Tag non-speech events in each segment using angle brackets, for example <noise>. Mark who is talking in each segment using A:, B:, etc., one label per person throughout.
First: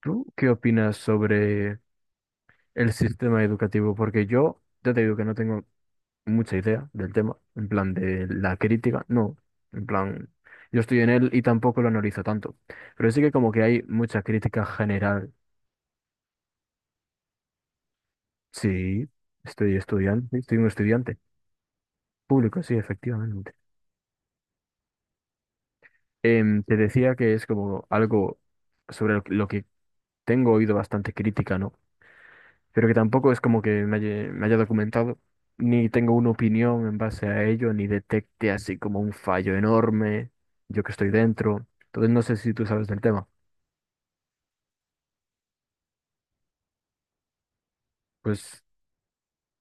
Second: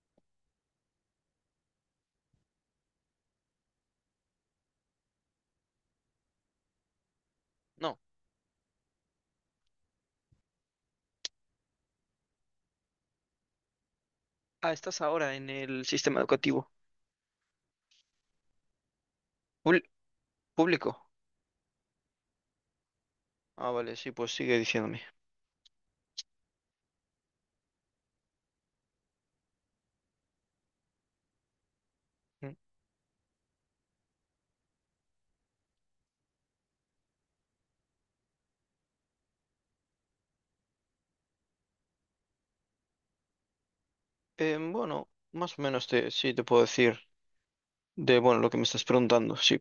A: ¿Tú qué opinas sobre el sistema educativo? Porque yo ya te digo que no tengo mucha idea del tema, en plan
B: No.
A: de la crítica, no, en plan, yo estoy en él y tampoco lo analizo tanto, pero sí que como que hay mucha crítica
B: Ah, estás
A: general.
B: ahora en el sistema educativo.
A: Sí, estoy
B: Pul-
A: estudiante, estoy un
B: Público.
A: estudiante público, sí, efectivamente.
B: Ah, vale, sí, pues sigue diciéndome.
A: Te decía que es como algo sobre lo que tengo oído bastante crítica, ¿no?
B: Mm.
A: Pero que tampoco es como que me haya documentado, ni tengo una opinión en base a ello, ni detecte así como un fallo enorme, yo que estoy dentro. Entonces no sé si tú sabes del tema.
B: Bueno, más o menos sí te puedo decir de, bueno, lo que me
A: Pues
B: estás preguntando, sí.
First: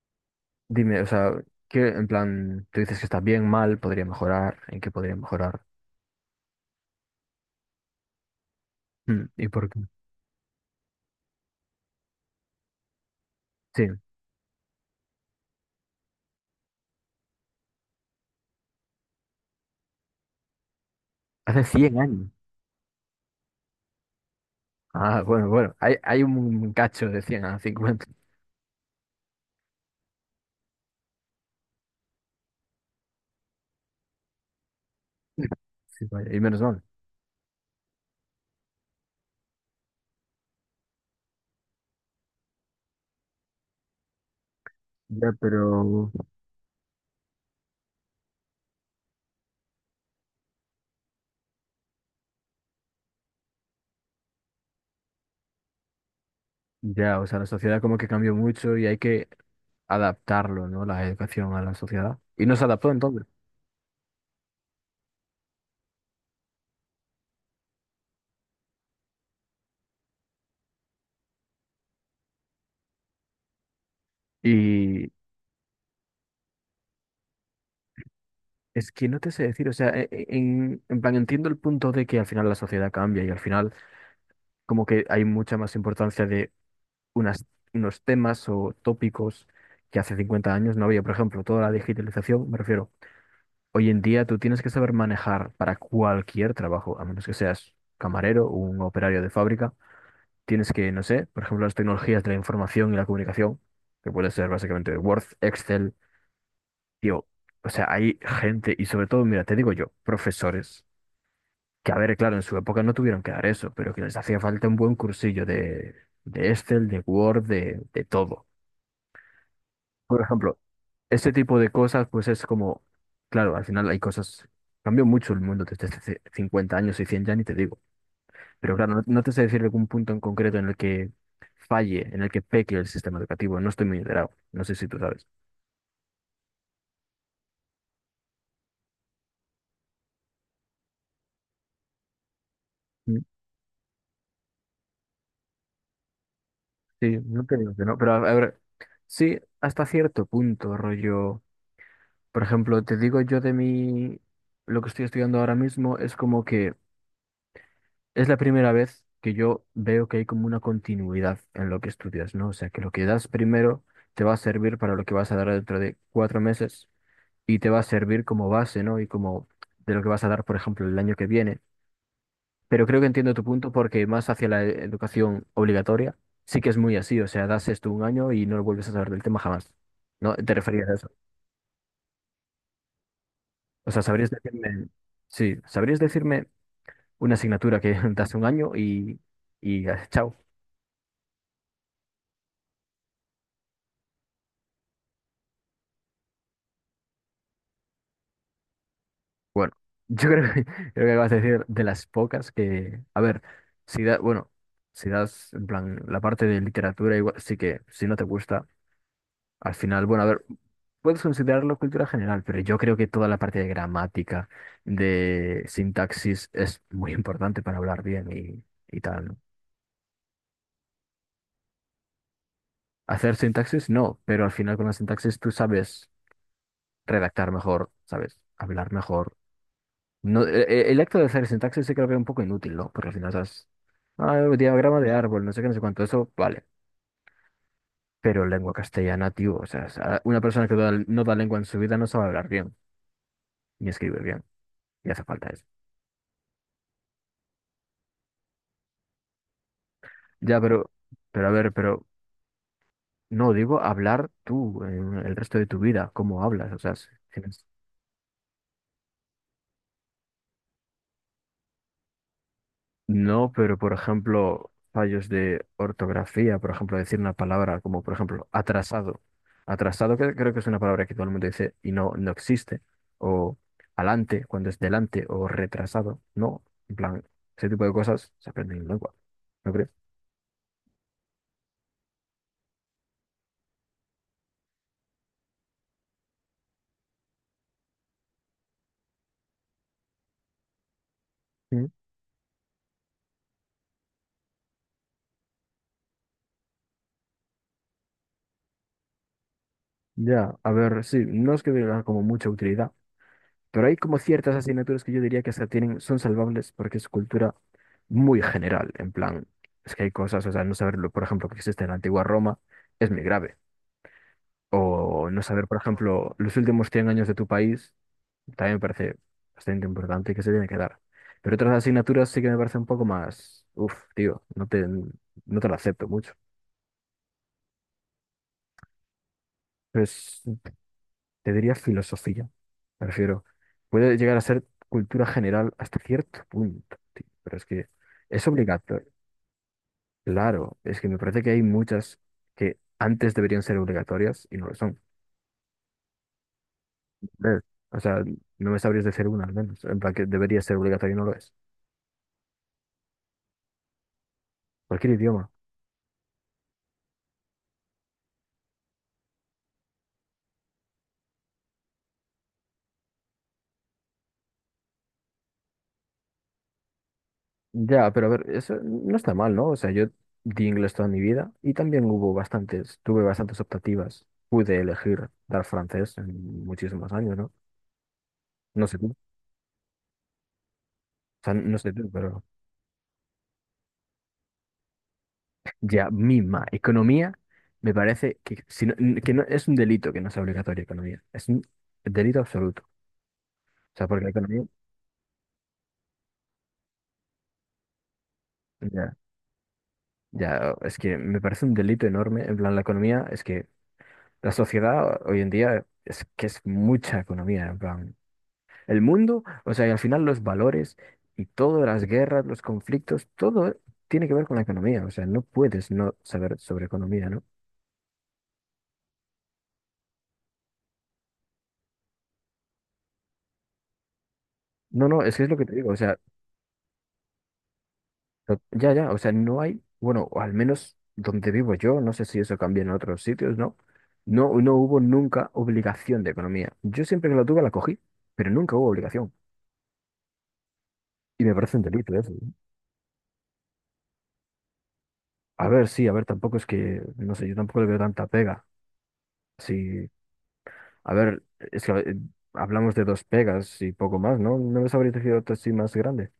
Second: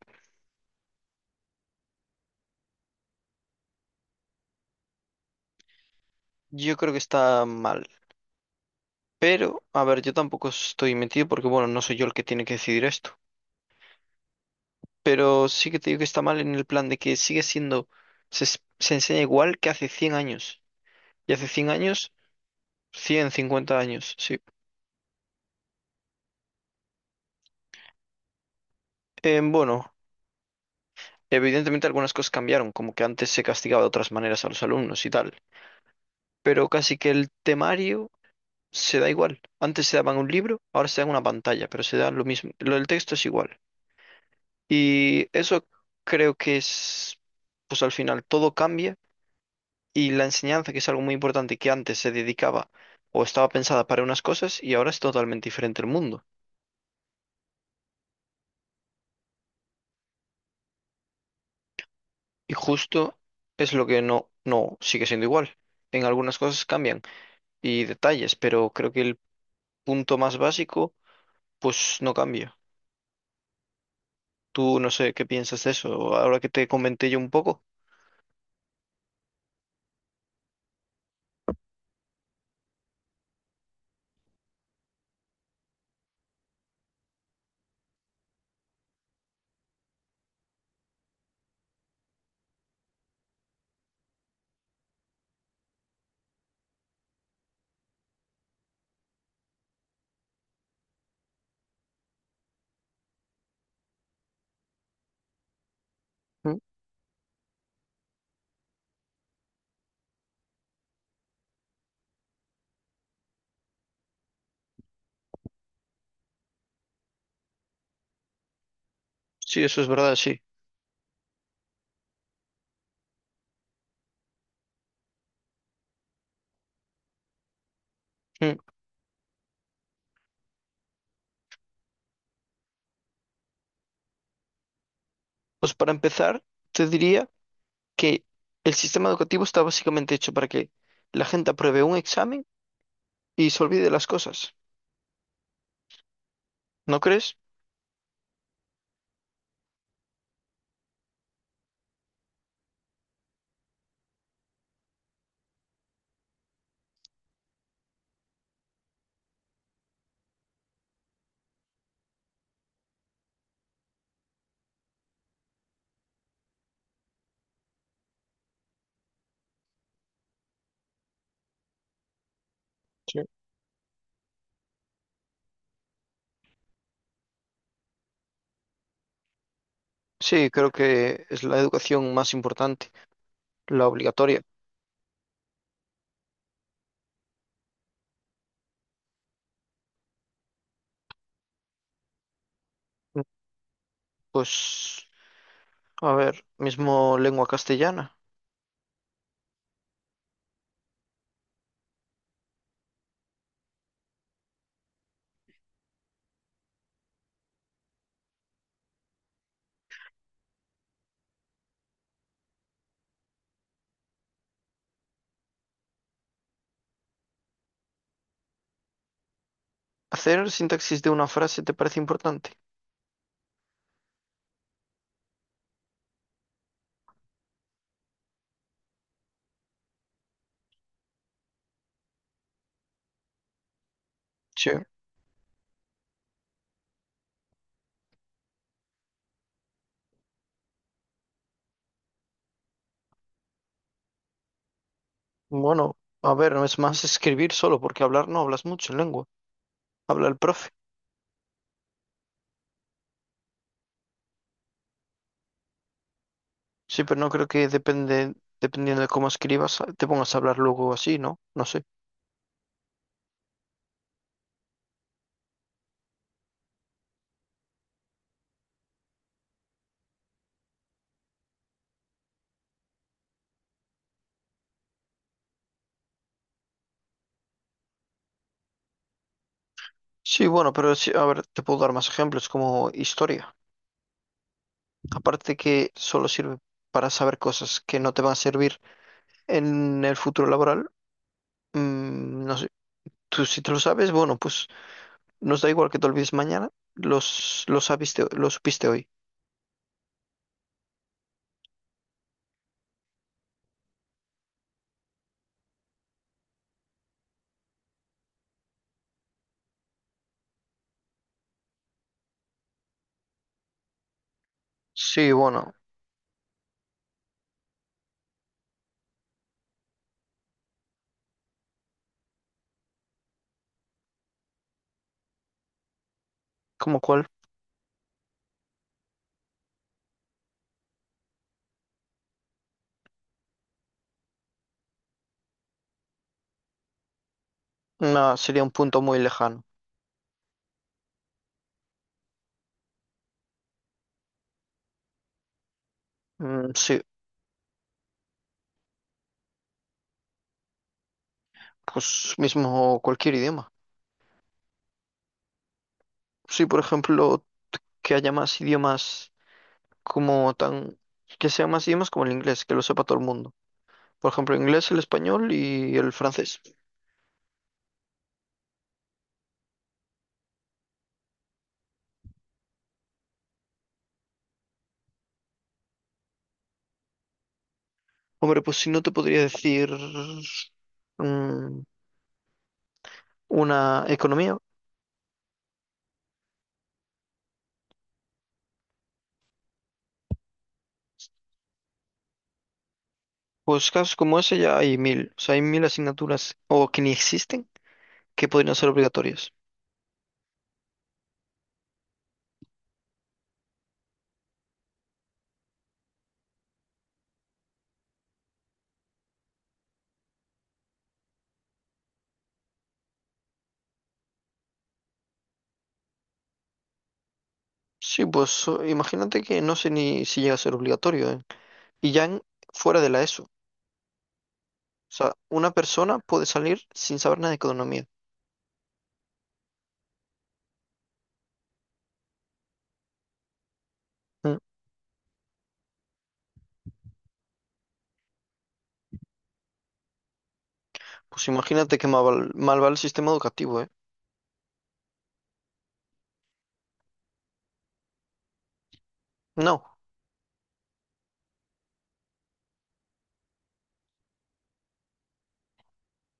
A: dime, o sea, ¿qué en plan, tú dices que está bien, mal, podría mejorar, en qué podría mejorar?
B: Yo creo que está mal.
A: Mm, ¿y
B: Pero,
A: por qué?
B: a ver, yo tampoco estoy metido porque, bueno, no soy yo el que tiene que decidir esto.
A: Sí,
B: Pero sí que te digo que está mal en el plan de que sigue siendo, se enseña igual que hace 100 años. Y hace
A: hace
B: 100
A: 100
B: años,
A: años.
B: 150 años, sí.
A: Ah, bueno, bueno, hay un cacho de 100 a 50.
B: Eh, bueno. Evidentemente algunas cosas cambiaron, como que antes se castigaba de otras maneras a los alumnos y tal,
A: Sí, vaya, y menos
B: pero
A: mal.
B: casi que el temario se da igual. Antes se daban un libro, ahora se dan una pantalla, pero se da lo mismo. Lo del texto es igual. Y
A: Ya,
B: eso
A: pero
B: creo que es, pues al final todo cambia y la enseñanza, que es algo muy importante, que antes se dedicaba o estaba pensada para unas cosas y ahora es totalmente diferente el mundo.
A: ya, o sea, la sociedad como que cambió mucho y hay que adaptarlo, ¿no? La educación a la sociedad. Y
B: Y
A: no se adaptó
B: justo
A: entonces.
B: es lo que no sigue siendo igual. En algunas cosas cambian y detalles, pero creo que el punto más básico, pues no cambia. Tú no
A: Y
B: sé qué piensas de eso, ahora que te comenté yo un poco.
A: es que no te sé decir, o sea, en plan entiendo el punto de que al final la sociedad cambia y al final como que hay mucha más importancia de unas, unos temas o tópicos que hace 50 años no había. Por ejemplo, toda la digitalización, me refiero, hoy en día tú tienes que saber manejar para cualquier trabajo, a menos que seas camarero o un operario de fábrica. Tienes que, no sé, por ejemplo, las tecnologías de la información y la comunicación, que puede ser básicamente Word, Excel.
B: Mm.
A: Tío, o sea, hay gente, y sobre todo, mira, te digo yo, profesores, que a ver, claro, en su época no tuvieron que dar eso, pero que les hacía falta un buen cursillo de Excel, de Word, de todo.
B: Sí, eso es verdad,
A: Por
B: sí.
A: ejemplo, este tipo de cosas, pues es como, claro, al final hay cosas, cambió mucho el mundo desde hace 50 años y 100 ya ni te digo,
B: Mm.
A: pero claro, no, no te sé decir algún punto en concreto en el que falle, en el que peque el sistema educativo, no estoy muy enterado, no sé si tú sabes.
B: Pues para empezar, te diría que el sistema educativo está básicamente hecho para que la gente apruebe un examen y se olvide de las cosas. ¿No
A: Sí,
B: crees?
A: no te digo que no, pero a ver, sí, hasta cierto punto, rollo. Por ejemplo, te digo yo de mi, lo que estoy estudiando ahora mismo es como que es la primera vez que yo veo que hay como una continuidad en lo que estudias, ¿no? O sea, que lo que das primero te va a servir para lo que vas a dar dentro de 4 meses y te va a servir como base, ¿no? Y como de lo que vas a dar, por ejemplo, el año que viene. Pero creo que
B: Sí.
A: entiendo tu punto porque más hacia la educación obligatoria, sí que es muy así. O sea, das esto un año y no vuelves a saber del tema jamás. ¿No?
B: Sí,
A: ¿Te
B: creo
A: referías a eso?
B: que es la educación más importante, la
A: O sea, ¿sabrías
B: obligatoria.
A: decirme, sí, sabrías decirme una asignatura que <laughs> das un año y, y chao?
B: Mm. Pues, a ver, mismo lengua castellana.
A: Bueno, <laughs> yo creo que, <laughs> creo que acabas de decir de las pocas que, a ver, si da, bueno, si das, en plan, la parte de literatura, igual, sí que si no te gusta. Al final, bueno, a ver, puedes considerarlo cultura general, pero yo creo que toda la parte de gramática, de sintaxis, es muy <laughs> importante para hablar bien y tal, ¿no?
B: ¿Hacer sintaxis de una frase te parece importante?
A: Hacer sintaxis, no, pero al final con la sintaxis tú sabes redactar mejor, sabes hablar mejor. No, el acto de hacer sintaxis sí creo que es un poco inútil, ¿no? Porque al final sabes,
B: Sí.
A: diagrama de árbol, no sé qué, no sé cuánto, eso, vale. Pero lengua castellana, tío, o sea, una persona que no da lengua en su vida no sabe hablar bien ni escribir bien, y hace falta eso.
B: Bueno, a ver, no es más escribir solo, porque hablar no hablas mucho en lengua. Habla el
A: Ya,
B: profe.
A: pero a ver, pero no, digo hablar tú en el resto de tu vida, cómo hablas, o sea,
B: Sí, pero no creo que dependiendo de cómo escribas, te pongas a hablar luego así, ¿no? No sé.
A: no, pero por ejemplo, fallos de ortografía, por ejemplo, decir una palabra como, por ejemplo, atrasado. Atrasado que creo que es una palabra que todo el mundo dice y no, no existe. O alante, cuando es delante, o retrasado, no. En plan, ese tipo de cosas se aprenden en lengua, ¿no crees?
B: Sí, bueno, pero sí, a ver, te puedo dar más ejemplos como historia. Aparte que solo sirve para saber cosas que no te van a servir en el futuro laboral,
A: Mm,
B: mm, no sé. Tú si te lo sabes, bueno, pues nos da igual que te olvides mañana, los sabiste, lo supiste hoy.
A: ya, a ver, sí, no es que tenga como mucha utilidad. Pero hay como ciertas asignaturas que yo diría que hasta tienen, son salvables porque es cultura muy general. En plan, es que hay cosas, o sea, no saberlo, por ejemplo, que existe en la antigua Roma es muy grave. O
B: Sí,
A: no saber,
B: bueno,
A: por ejemplo, los últimos 100 años de tu país también me parece bastante importante y que se tiene que dar. Pero otras asignaturas sí que me parece un poco más, uff, tío, no te, no te lo acepto mucho.
B: ¿como cuál?
A: Pues te diría filosofía. Me refiero, puede llegar a ser cultura general hasta cierto punto, tío, pero es que
B: Nah,
A: es
B: sería un punto
A: obligatorio.
B: muy lejano.
A: Claro, es que me parece que hay muchas que antes deberían ser obligatorias y no lo son.
B: Mm, sí,
A: ¿Ves? O sea, no me sabrías decir una al menos, en plan que debería ser obligatorio y no lo es.
B: pues mismo cualquier idioma.
A: Cualquier idioma.
B: Sí, por ejemplo, que haya más idiomas como tan... que sean más idiomas como el inglés, que lo sepa todo el mundo. Por ejemplo, inglés, el español y el francés.
A: Ya, pero a ver, eso no está mal, ¿no? O sea, yo di inglés toda mi vida y también hubo bastantes, tuve bastantes optativas. Pude elegir dar francés en muchísimos años, ¿no?
B: Hombre, pues
A: No
B: si
A: sé
B: no
A: tú,
B: te
A: o
B: podría decir
A: sea, no
B: mm,
A: sé tú, pero...
B: una economía,
A: Ya, misma. Economía me parece que, que no, es un delito que no sea obligatorio economía. Es un delito absoluto.
B: pues
A: O sea,
B: casos
A: porque la
B: como ese
A: economía,
B: ya hay mil. O sea, hay mil asignaturas o que ni existen que podrían ser
A: ya,
B: obligatorias.
A: ya, es que me parece un delito enorme. En plan, la economía es que la sociedad hoy en día es que es mucha economía. En plan, el mundo, o sea, y al final los valores y todas las guerras, los conflictos, todo tiene que ver con la economía. O sea, no puedes no saber sobre economía, ¿no?
B: Sí, pues imagínate que no sé ni si llega a ser obligatorio, ¿eh? Y ya fuera de la ESO.
A: No,
B: O
A: no,
B: sea,
A: es que es lo que
B: una
A: te digo. O sea,
B: persona puede salir sin saber nada de economía.
A: Ya, ya, o sea, no hay, bueno, o al menos donde vivo yo, no sé si eso cambia en otros sitios, ¿no? No,
B: Mm.
A: no hubo nunca obligación de economía. Yo siempre que la tuve la cogí, pero nunca hubo obligación. Y
B: Pues
A: me parece un
B: imagínate que
A: delito
B: mal,
A: eso, ¿eh?
B: mal va el sistema educativo, ¿eh?
A: A ver, sí, a ver, tampoco es que, no sé, yo tampoco le veo tanta pega.
B: No.
A: Sí, a ver, es que hablamos de dos pegas y poco más, ¿no? No les habría tejido otra así más grande,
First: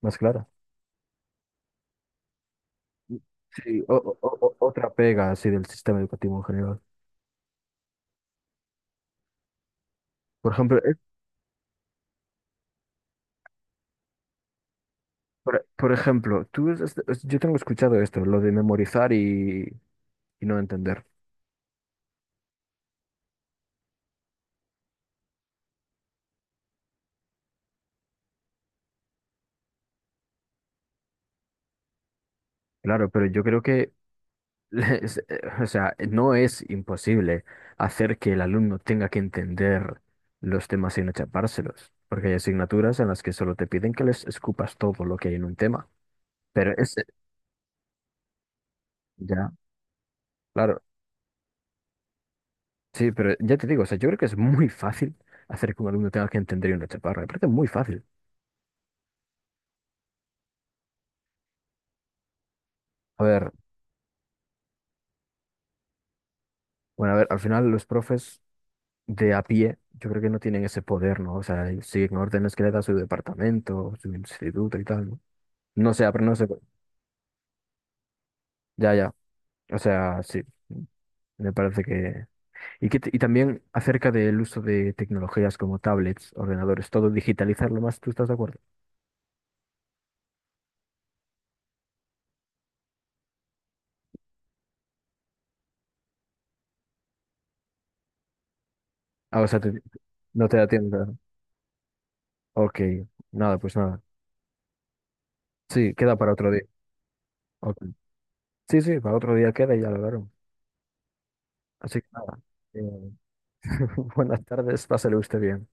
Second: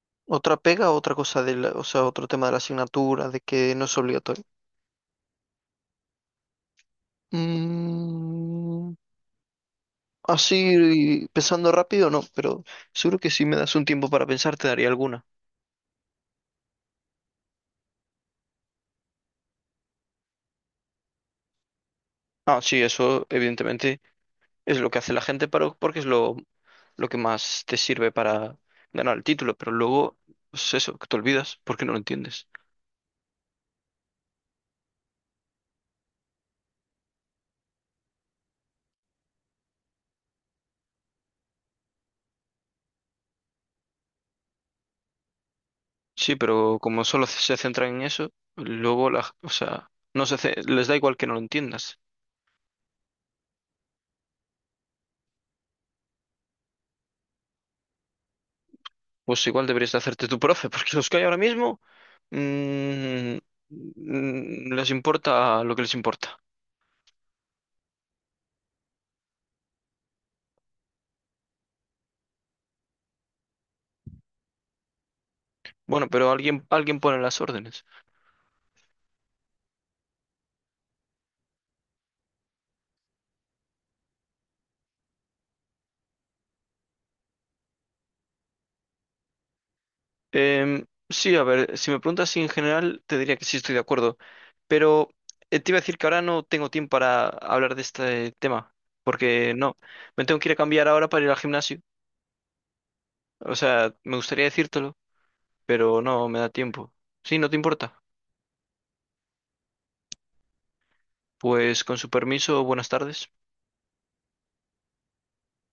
A: más clara.
B: Otra pega, otra cosa o sea, otro tema de la asignatura, de que
A: Sí,
B: no es obligatorio.
A: otra pega así del sistema educativo en general.
B: Mm,
A: Por ejemplo.
B: así pensando rápido, no, pero seguro que si me das un tiempo para pensar te daría alguna.
A: Por ejemplo, tú, yo tengo escuchado esto, lo de memorizar y no entender.
B: Ah, sí, eso evidentemente es lo que hace la gente para, porque es lo que más te sirve para ganar el título, pero luego, pues eso, que te olvidas porque no lo entiendes.
A: Claro, pero yo creo que, <laughs> o sea, no es imposible hacer que el alumno tenga que entender los temas sin achapárselos, porque hay asignaturas en las que solo te piden que les escupas todo lo que hay en un tema.
B: Sí,
A: Pero
B: pero como solo se centran en eso, luego o
A: ya,
B: sea, no se, ce-
A: claro,
B: les da igual que no lo entiendas.
A: sí, pero ya te digo, o sea, yo creo que es muy fácil hacer que un alumno tenga que entender y no achaparra. Me parece muy fácil.
B: Pues igual deberías de hacerte tu profe, <laughs> porque los que hay ahora mismo
A: A
B: mm,
A: ver,
B: les importa lo que les importa.
A: bueno, a ver, al final los profes de a pie, yo creo que no tienen ese poder, ¿no? O sea, ellos siguen órdenes que le da su departamento, su instituto y tal, ¿no? No
B: Bueno,
A: sé, pero
B: pero
A: no sé.
B: alguien pone las órdenes.
A: Ya, ya. O sea, sí, me parece que... Y, y también acerca del uso de tecnologías como tablets, ordenadores, todo digitalizarlo más, ¿tú estás de acuerdo?
B: Sí, a ver, si me preguntas si en general, te diría que sí estoy de acuerdo, pero te iba a decir que ahora no tengo tiempo para hablar de este tema,
A: Ah, o
B: porque
A: sea,
B: no, me tengo que
A: no
B: ir a
A: te da
B: cambiar
A: tiempo,
B: ahora
A: ¿verdad?
B: para ir al gimnasio.
A: Ok,
B: O
A: nada, pues
B: sea,
A: nada.
B: me gustaría decírtelo,
A: Sí,
B: pero
A: queda
B: no
A: para
B: me da
A: otro día.
B: tiempo. Sí, no te
A: Ok.
B: importa.
A: Sí, sí, para otro día queda y ya lo hablaron.
B: Pues con
A: Así que
B: su
A: nada.
B: permiso, buenas
A: eh,
B: tardes.
A: <laughs> buenas tardes, pásale usted bien.